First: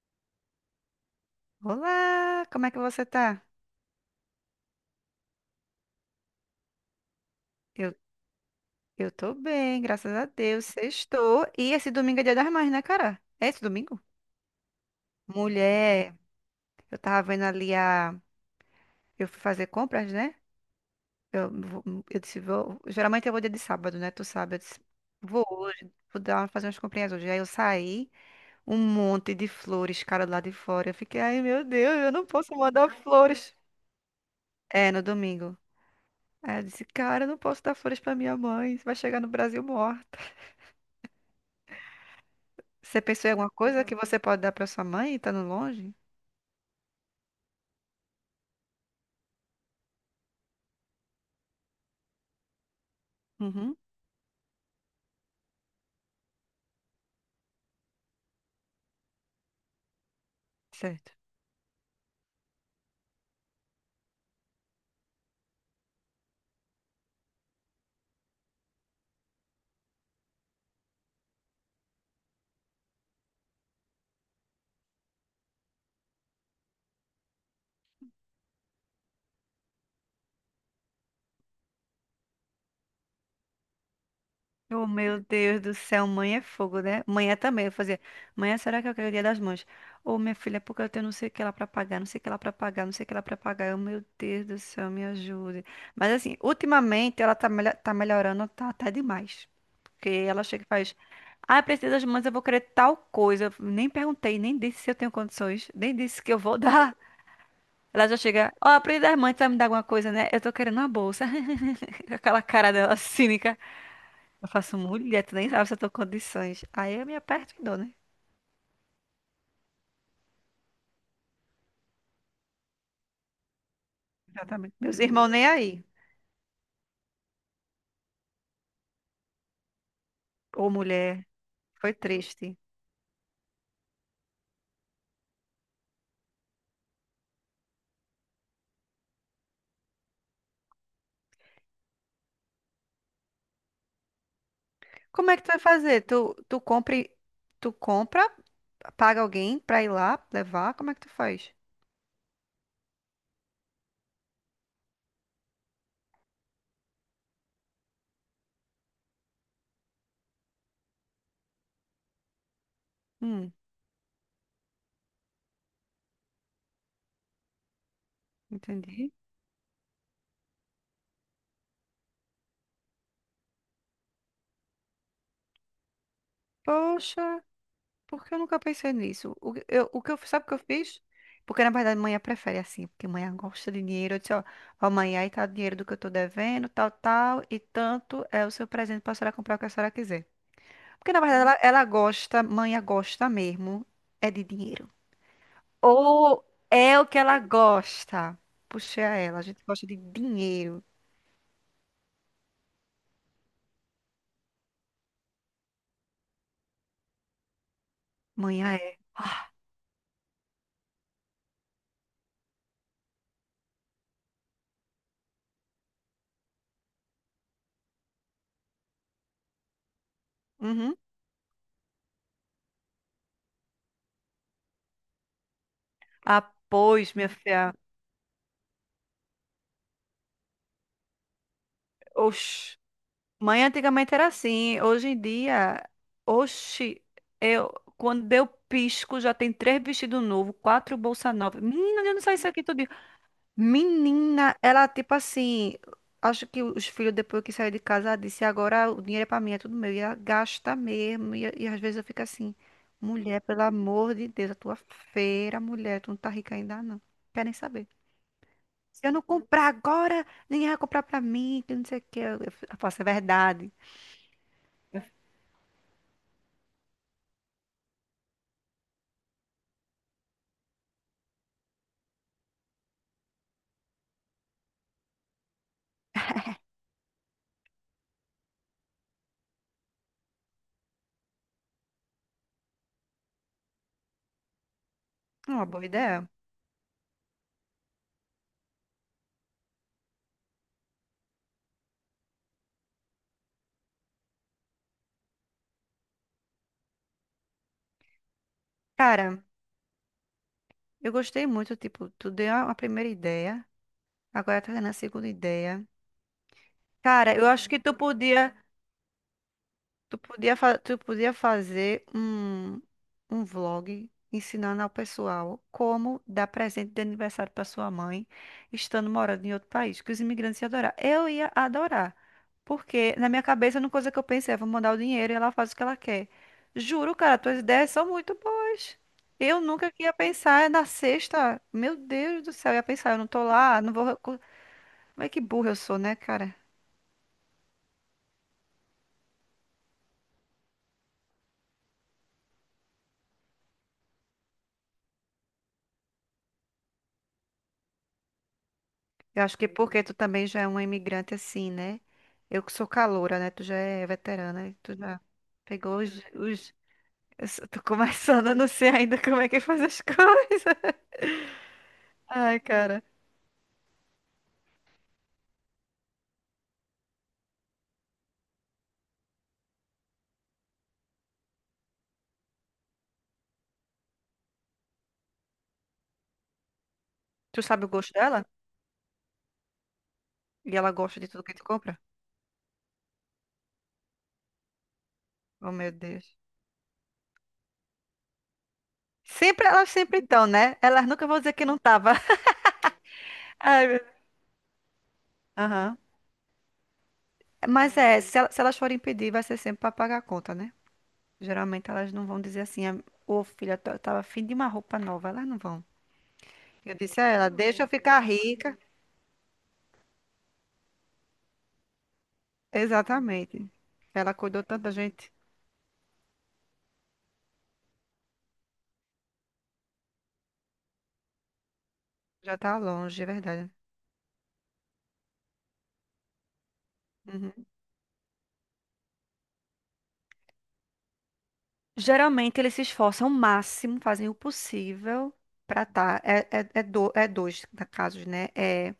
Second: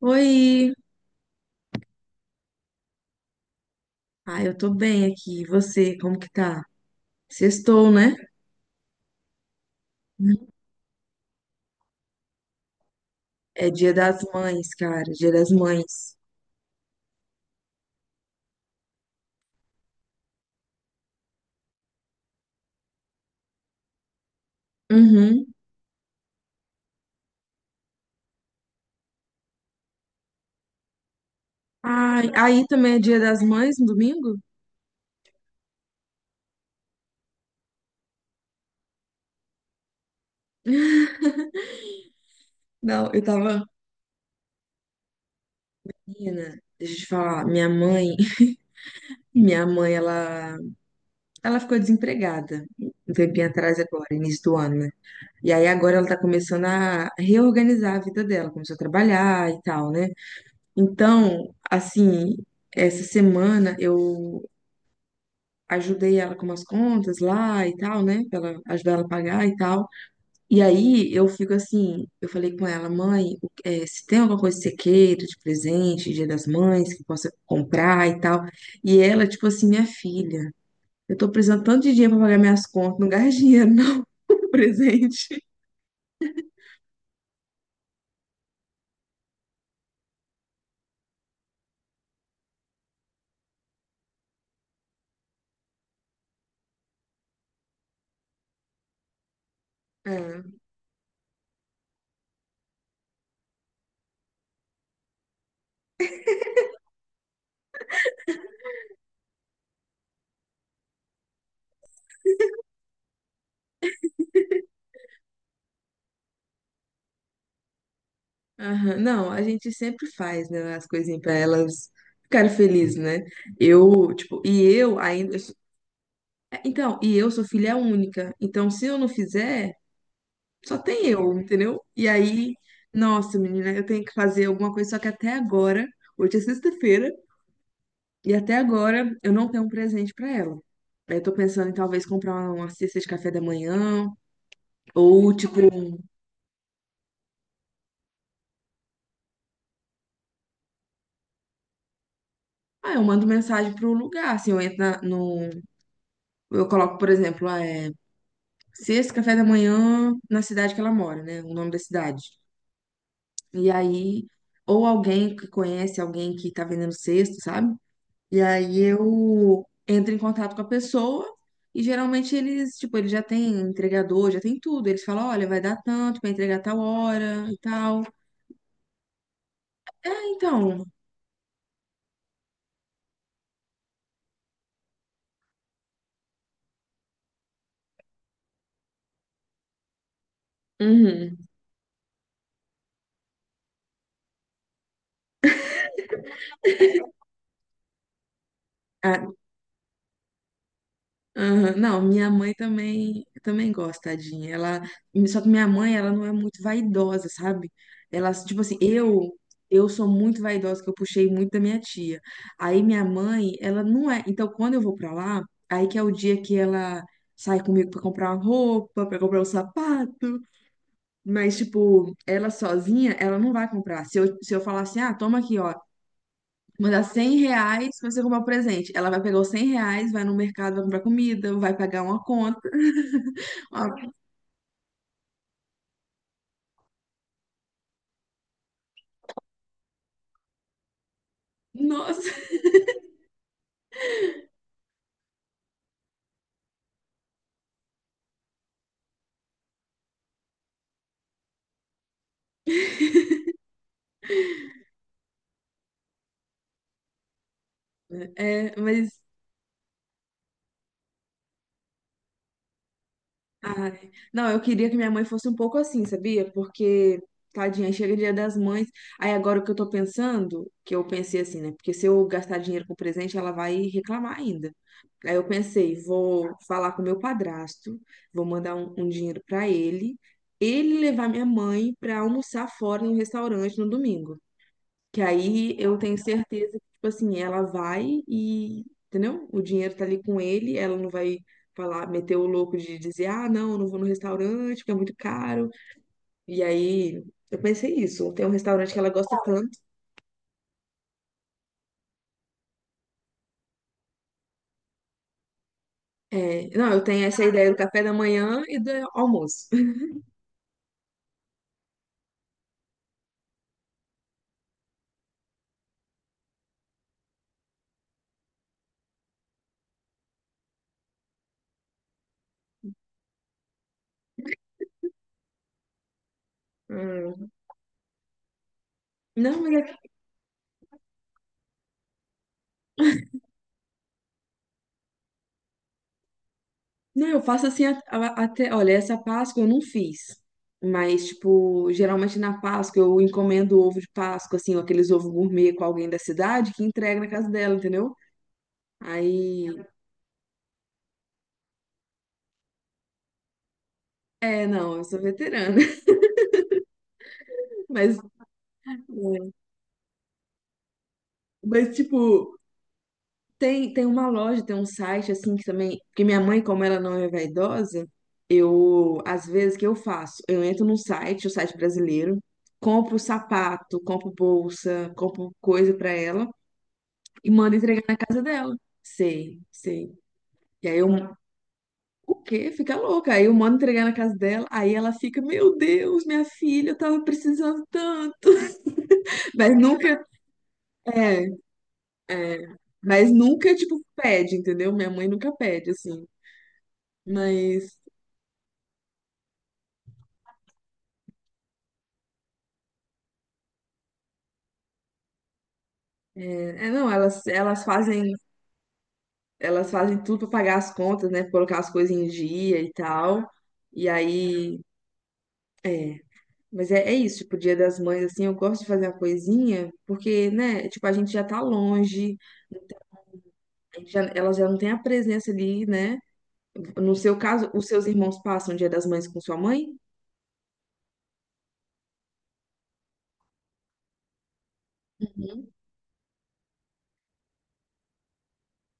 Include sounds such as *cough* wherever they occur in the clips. Oi! Olá, como é que você tá? Ah, eu tô bem aqui. E você, como que tá? Sextou, Eu, né? eu tô bem, graças a Uhum. Deus. Sextou. E esse domingo é Dia das Mães, né, cara? É esse É Dia domingo? das Mães, cara. Dia das Mulher, Mães. eu tava vendo ali a. Eu fui fazer compras, né? Eu, vou- eu disse, vou. Geralmente eu vou dia de sábado, né? Tu sabe. Eu disse, vou Uhum. hoje, fazer umas comprinhas hoje. Aí eu saí, um monte de flores, cara, lá de fora. Eu fiquei, ai, meu Deus, eu não Ai, posso aí mandar também é Dia das flores. Mães no domingo? É, no domingo. Aí eu disse, cara, eu não posso dar flores pra minha mãe. Vai chegar no Brasil morta. Você Não, eu pensou em alguma tava. coisa que você pode dar para sua mãe, estando longe? Menina, deixa eu te falar. Minha mãe, *laughs* minha mãe, ela ficou desempregada um tempinho Uhum, atrás agora, início do ano, né? E aí agora ela tá começando a reorganizar a vida dela, começou a trabalhar e tal, né? certo. Então, assim, essa semana eu ajudei ela com umas contas lá e tal, né? Pra ela ajudar ela a pagar e tal. E aí eu fico assim, eu falei com ela, mãe, se tem alguma coisa que você queira de presente, Dia das Mães, que possa comprar e tal. E ela, tipo assim, minha filha, eu tô precisando tanto de dinheiro pra pagar minhas contas, não gasta dinheiro, não, *laughs* Oh, meu presente. Deus do céu, mãe é fogo, né? Mãe é também, eu fazia. Mãe, é, será que eu quero o dia das mães? Ô, minha filha, é porque eu tenho não sei o que lá pra pagar, não sei o que lá pra pagar, não sei o que lá pra pagar. Eu, meu Deus do céu, me ajude. Mas assim, ultimamente ela tá melhorando, tá até demais. Porque É, ela chega e faz, ah, eu preciso das mães, eu vou querer tal coisa. Eu nem perguntei, nem disse se eu tenho condições, nem disse que eu vou *laughs* dar. Ela já chega, ó, a Pri das Mães vai me dar alguma coisa, né? Eu tô querendo uma bolsa. *laughs* Com aquela cara dela cínica. Eu faço, mulher, tu nem sabe se eu tô com condições. Aí eu me aperto e dou, né? aham. Não, a gente sempre faz, né, as coisinhas pra elas ficarem felizes, né? Eu, tipo, e Exatamente. eu Meus irmãos ainda. Nem aí. Então, e eu sou filha única. Então, se eu não fizer, Ô, só tem mulher, eu, entendeu? foi E aí, triste. nossa, menina, eu tenho que fazer alguma coisa, só que até agora, hoje é sexta-feira, e até agora eu não tenho um presente pra ela. Aí eu tô pensando em talvez comprar uma cesta de café da manhã, Como ou é que tu tipo, vai fazer? Tu compra, paga alguém pra ir lá levar? Como é que tu faz? ah, eu mando mensagem pro lugar, assim, eu entro no. Eu coloco, por exemplo, ah, é, cesta café da manhã na cidade que ela mora, né? O nome da cidade. Hum, E aí, ou alguém que conhece alguém que tá vendendo cesto, sabe? E aí entendi. eu entro em contato com a pessoa e geralmente eles, tipo, eles já têm entregador, já tem tudo. Eles falam, olha, vai dar tanto para entregar tal Poxa. hora e tal. Porque eu nunca pensei nisso. Ah, Sabe o que eu então, fiz? Porque, na verdade, mãe prefere assim, porque mãe gosta de dinheiro. Eu disse, ó, ó, mãe, aí tá o dinheiro do que eu tô devendo, tal, tal, e tanto é o seu presente pra senhora comprar o que a senhora quiser. Porque, na verdade, uhum. ela, hum, ela gosta, mãe gosta mesmo, é de dinheiro. Ou é o que ela gosta. Puxei a Ah, ela, a gente gosta de dinheiro. aham, não, minha mãe também, também gosta, tadinha. Ela, só que minha mãe, ela não é muito vaidosa, sabe? Ela, tipo Mãe assim, é. eu Ah, eu sou muito vaidosa, que eu puxei muito da minha tia. Aí minha mãe, ela não é. Então, quando eu vou pra lá, aí que é o dia que ela sai comigo pra comprar uma roupa, pra comprar um sapato. uhum. Mas, tipo, ela sozinha, ela não vai comprar. Se eu falar assim, ah, toma aqui, ó, Ah, mandar pois, minha 100 filha. reais pra você comprar um presente. Ela vai pegar os R$ 100, vai no mercado, vai comprar comida, vai pagar uma Oxi. Mãe ah, antigamente era assim. Hoje em dia, oxi, eu, quando deu pisco, já tem três vestidos novos, quatro bolsa nova. Menina, eu não nossa. sei isso aqui tudo. Menina, ela tipo assim. Acho que os filhos, depois que saíram de casa, ela disse: agora o dinheiro é pra mim, é tudo meu. E ela gasta mesmo. E às vezes eu fico assim: mulher, pelo amor de Deus, a tua feira, mulher, tu não tá rica ainda não. Quer nem saber. É, Se eu mas. não comprar agora, ninguém vai comprar pra mim, que não sei o que. Eu faço, é verdade. Ai. Não, eu queria que minha mãe fosse um pouco assim, sabia? Porque, tadinha, chega Dia das Mães. Aí agora o que eu tô pensando, que eu pensei assim, né? Porque se eu gastar dinheiro com presente, ela vai reclamar ainda. Aí eu pensei, vou falar com meu padrasto, vou mandar um dinheiro pra ele, ele levar minha mãe pra almoçar fora no restaurante no domingo. Que É uma aí boa eu tenho ideia. certeza que, tipo assim, ela vai e, entendeu? O dinheiro tá ali com ele, ela não vai falar, meter o louco de dizer, ah, não, eu não vou no restaurante, porque é muito caro. E aí eu pensei isso, tem um restaurante que ela gosta Cara, tanto. eu gostei muito, tipo, tu deu a primeira ideia, agora tá dando a segunda ideia. É, não, eu tenho Cara, essa eu acho ideia do que tu café da podia. manhã e do almoço. *laughs* Tu podia fazer um, um vlog ensinando ao pessoal como dar presente de aniversário para sua mãe, estando morando em outro país, que os imigrantes iam adorar. Eu ia adorar, porque na minha cabeça, uma coisa que eu pensei é, vou mandar o dinheiro e ela faz o que ela quer. Juro, cara, Hum. tuas ideias são muito boas. Não, Eu mas é nunca que ia pensar na sexta. Meu Deus do céu, eu ia pensar, eu não tô lá, não vou... recu- Como é que burra eu sou, né, cara? Não, eu faço assim até. Olha, essa Páscoa eu não fiz. Mas, tipo, geralmente na Páscoa eu encomendo ovo de Páscoa, assim, ou aqueles ovos gourmet com alguém da cidade que entrega na casa dela, entendeu? Eu acho Aí. que porque tu também já é uma imigrante assim, né? Eu que sou caloura, né? Tu já é veterana, É, né? não, Tu eu sou já veterana. pegou *laughs* os... Eu só tô Mas, é, começando, eu não sei ainda como é que faz as coisas. mas *laughs* tipo, Ai, cara. tem uma loja, tem um site, assim, que também. Porque minha mãe, como ela não é vaidosa, eu. Às vezes, o que eu faço? Eu entro num site, o site brasileiro, compro sapato, compro bolsa, compro coisa pra ela. E Tu manda sabe o entregar gosto na casa dela? dela. Sei, sei. E E ela aí eu, gosta de tudo que tu compra? o quê? Fica louca. Aí eu mando entregar na casa dela, aí ela fica, Oh, meu meu Deus, Deus. minha filha, eu tava precisando tanto. *laughs* Sempre, Mas elas sempre nunca, estão, né? Elas nunca vão é, dizer que não tava. é, mas *laughs* nunca, Ai, meu tipo, Deus. pede, entendeu? Minha mãe nunca pede, Aham. assim. Mas Mas, é, se elas forem pedir, vai ser sempre pra pagar a conta, né? Geralmente elas não vão dizer assim, ô filha, eu tava afim de uma roupa nova. Elas não vão. é, é, Eu não, disse a elas, ela, deixa eu ficar rica. elas fazem tudo pra pagar as contas, né? Colocar as coisas em dia e tal. Exatamente. E Ela cuidou aí, tanto da gente. é. Mas é, é isso, tipo, Dia das Mães, assim, eu gosto de fazer uma coisinha, porque, né, tipo, a gente já tá longe, Já tá então, longe, é verdade. a gente já- ela já não tem a presença ali, né? No seu Uhum. caso, os seus irmãos passam o Dia das Mães com sua mãe? Geralmente eles se esforçam o máximo, fazem o possível Uhum. pra tá. É casos, né? É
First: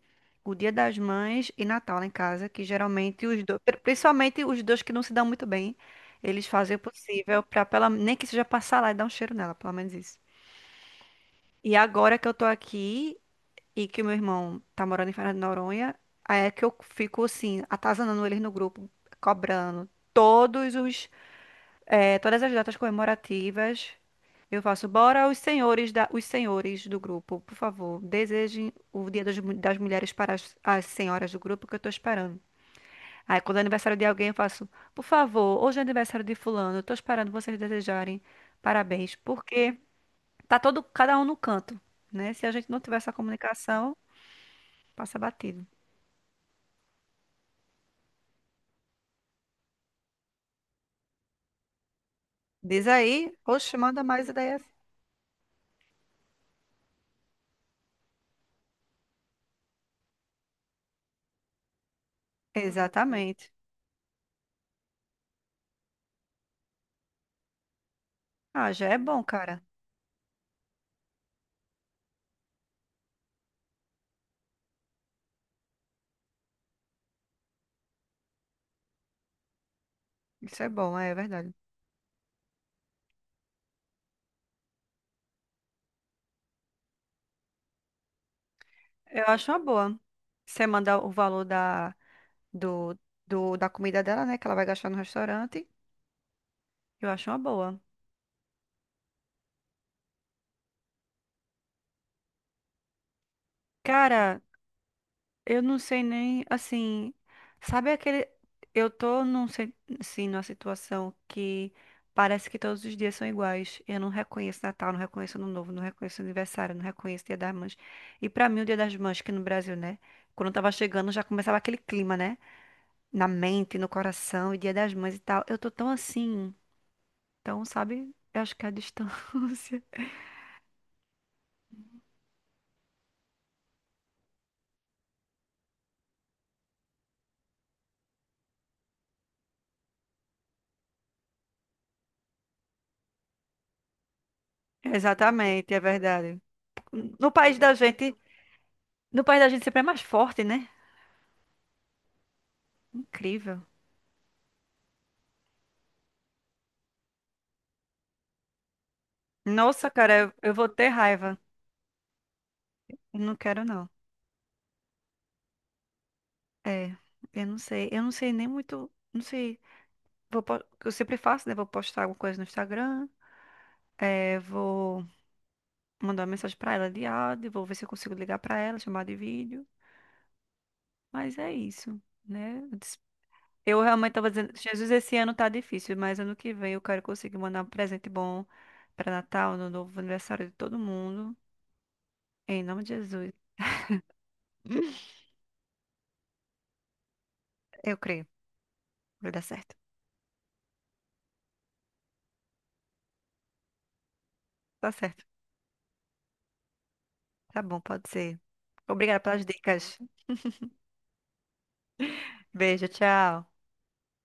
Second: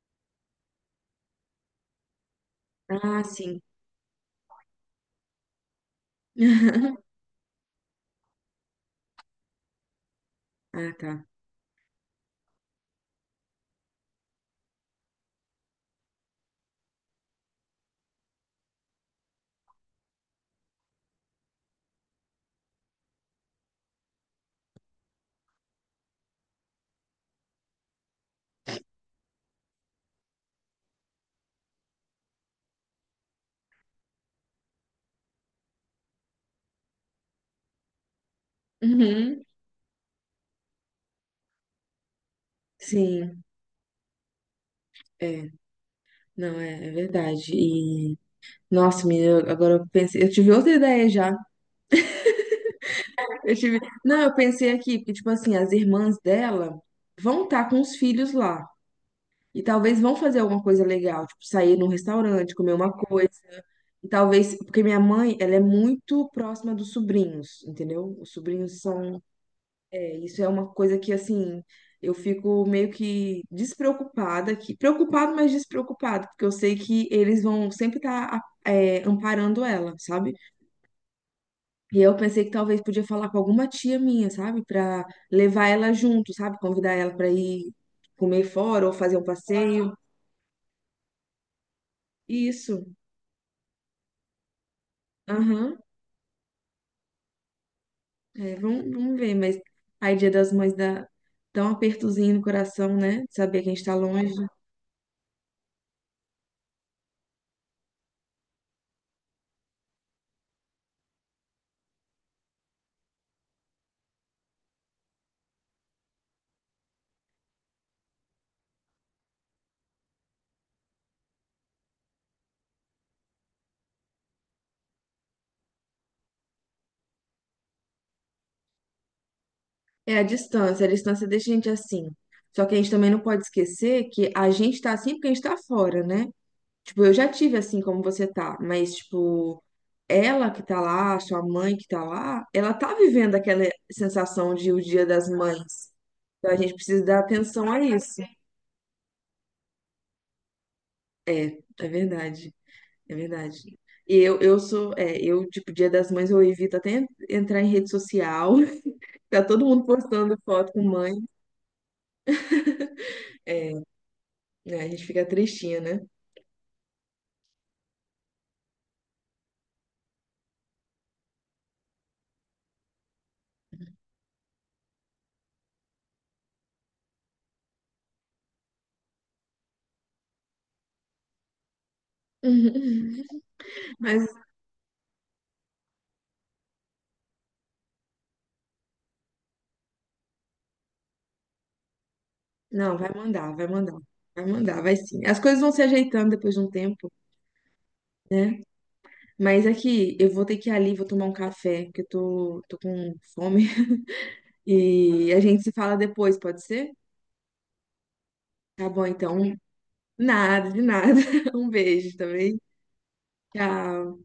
o Dia das Mães e Natal lá em casa, que Ah, geralmente os sim. dois, principalmente os dois que não se dão muito bem, eles fazem o *laughs* possível pra pela, nem que seja passar lá e dar um cheiro nela, pelo menos isso. Ah, tá. E agora que eu tô aqui e que o meu irmão tá morando em Fernando de Noronha, aí é que eu fico assim, atazanando eles no grupo, cobrando todas as datas comemorativas. Eu faço, bora os senhores do grupo, por favor, desejem o Dia das Mulheres para as senhoras do grupo que eu tô esperando. Aí quando é aniversário de alguém, eu faço, por favor, hoje é aniversário de fulano, eu tô esperando vocês desejarem parabéns, Uhum. porque tá todo cada um no canto, né? Se a gente não tiver essa Sim, comunicação, passa é. batido. Não, é, é verdade. E, nossa, menina, agora eu pensei, eu tive outra ideia já. Diz aí, Eu oxe, tive, manda não, mais eu ideias. pensei aqui, porque, tipo assim, as irmãs dela vão estar com os filhos lá. E talvez vão fazer alguma coisa legal, tipo sair num restaurante, comer uma coisa. Exatamente. E talvez, porque minha mãe, ela é muito próxima dos sobrinhos, entendeu? Os Ah, sobrinhos já é são, bom, cara. é, isso é uma coisa que assim, eu fico meio que despreocupada aqui, preocupado, mas despreocupada, porque eu sei que eles vão sempre estar amparando ela, sabe? Isso é bom, é verdade. E eu pensei que talvez podia falar com alguma tia minha, sabe, pra levar ela junto, sabe, convidar ela pra ir comer fora ou fazer um Eu acho uma passeio. boa. Você manda o valor Isso. do, da comida dela, né? Que ela vai gastar no restaurante. Aham. Eu acho uma boa. É, vamos ver, mas aí Dia das Mães dá, dá um apertozinho no coração, né? De saber que a gente tá longe. Cara, eu não sei nem, assim, sabe aquele, eu tô num, se- assim, numa situação que parece que todos os dias são iguais. Eu não reconheço Natal, não reconheço Ano Novo, não reconheço aniversário, não reconheço Dia das Mães. E pra mim o Dia das Mães que no Brasil, né? Quando eu tava chegando já começava aquele clima, né? Na mente, no coração, e Dia das Mães e tal. Eu tô tão assim, então, sabe? Eu acho que é a distância. *laughs* É a distância deixa a gente assim. Só que a gente também não pode esquecer que a gente tá assim porque a gente tá fora, né? Tipo, eu já tive assim como você tá, mas tipo, ela que tá lá, sua mãe que tá lá, ela tá vivendo aquela sensação de o Dia das Exatamente, é Mães. verdade. Então a gente precisa dar No país atenção da a gente, isso. no país da gente sempre é mais forte, né? É verdade. É Incrível. verdade. E eu sou, é, eu, tipo, Dia das Mães, eu evito até entrar em rede social. *laughs* Tá todo mundo Nossa, cara, eu, postando eu vou foto com ter mãe. raiva. Não quero, não. Né? A gente fica tristinha, né? É, eu não sei. Eu não sei nem muito. Não sei. Eu sempre faço, né? Vou postar alguma coisa no Instagram. É, vou mandar uma mensagem pra ela de áudio. Vou ver se eu consigo ligar pra ela, chamar de vídeo. Mas é isso, né? Eu *laughs* realmente Mas, tava dizendo, Jesus, esse ano tá difícil, mas ano que vem eu quero conseguir mandar um presente bom pra Natal, no novo aniversário de todo mundo. Em nome de não, vai Jesus. mandar, vai mandar. Vai mandar, vai *laughs* sim. As coisas vão se ajeitando depois de um tempo, Eu creio. né? Vai dar Mas certo. aqui, eu vou ter que ir ali, vou tomar um café, que eu tô, tô com fome. *laughs* Tá certo. E a gente se fala depois, pode ser? Tá bom, pode ser. Tá bom, Obrigada então. pelas dicas. Nada, de nada. *laughs* Um beijo também. Beijo, tchau. Tchau.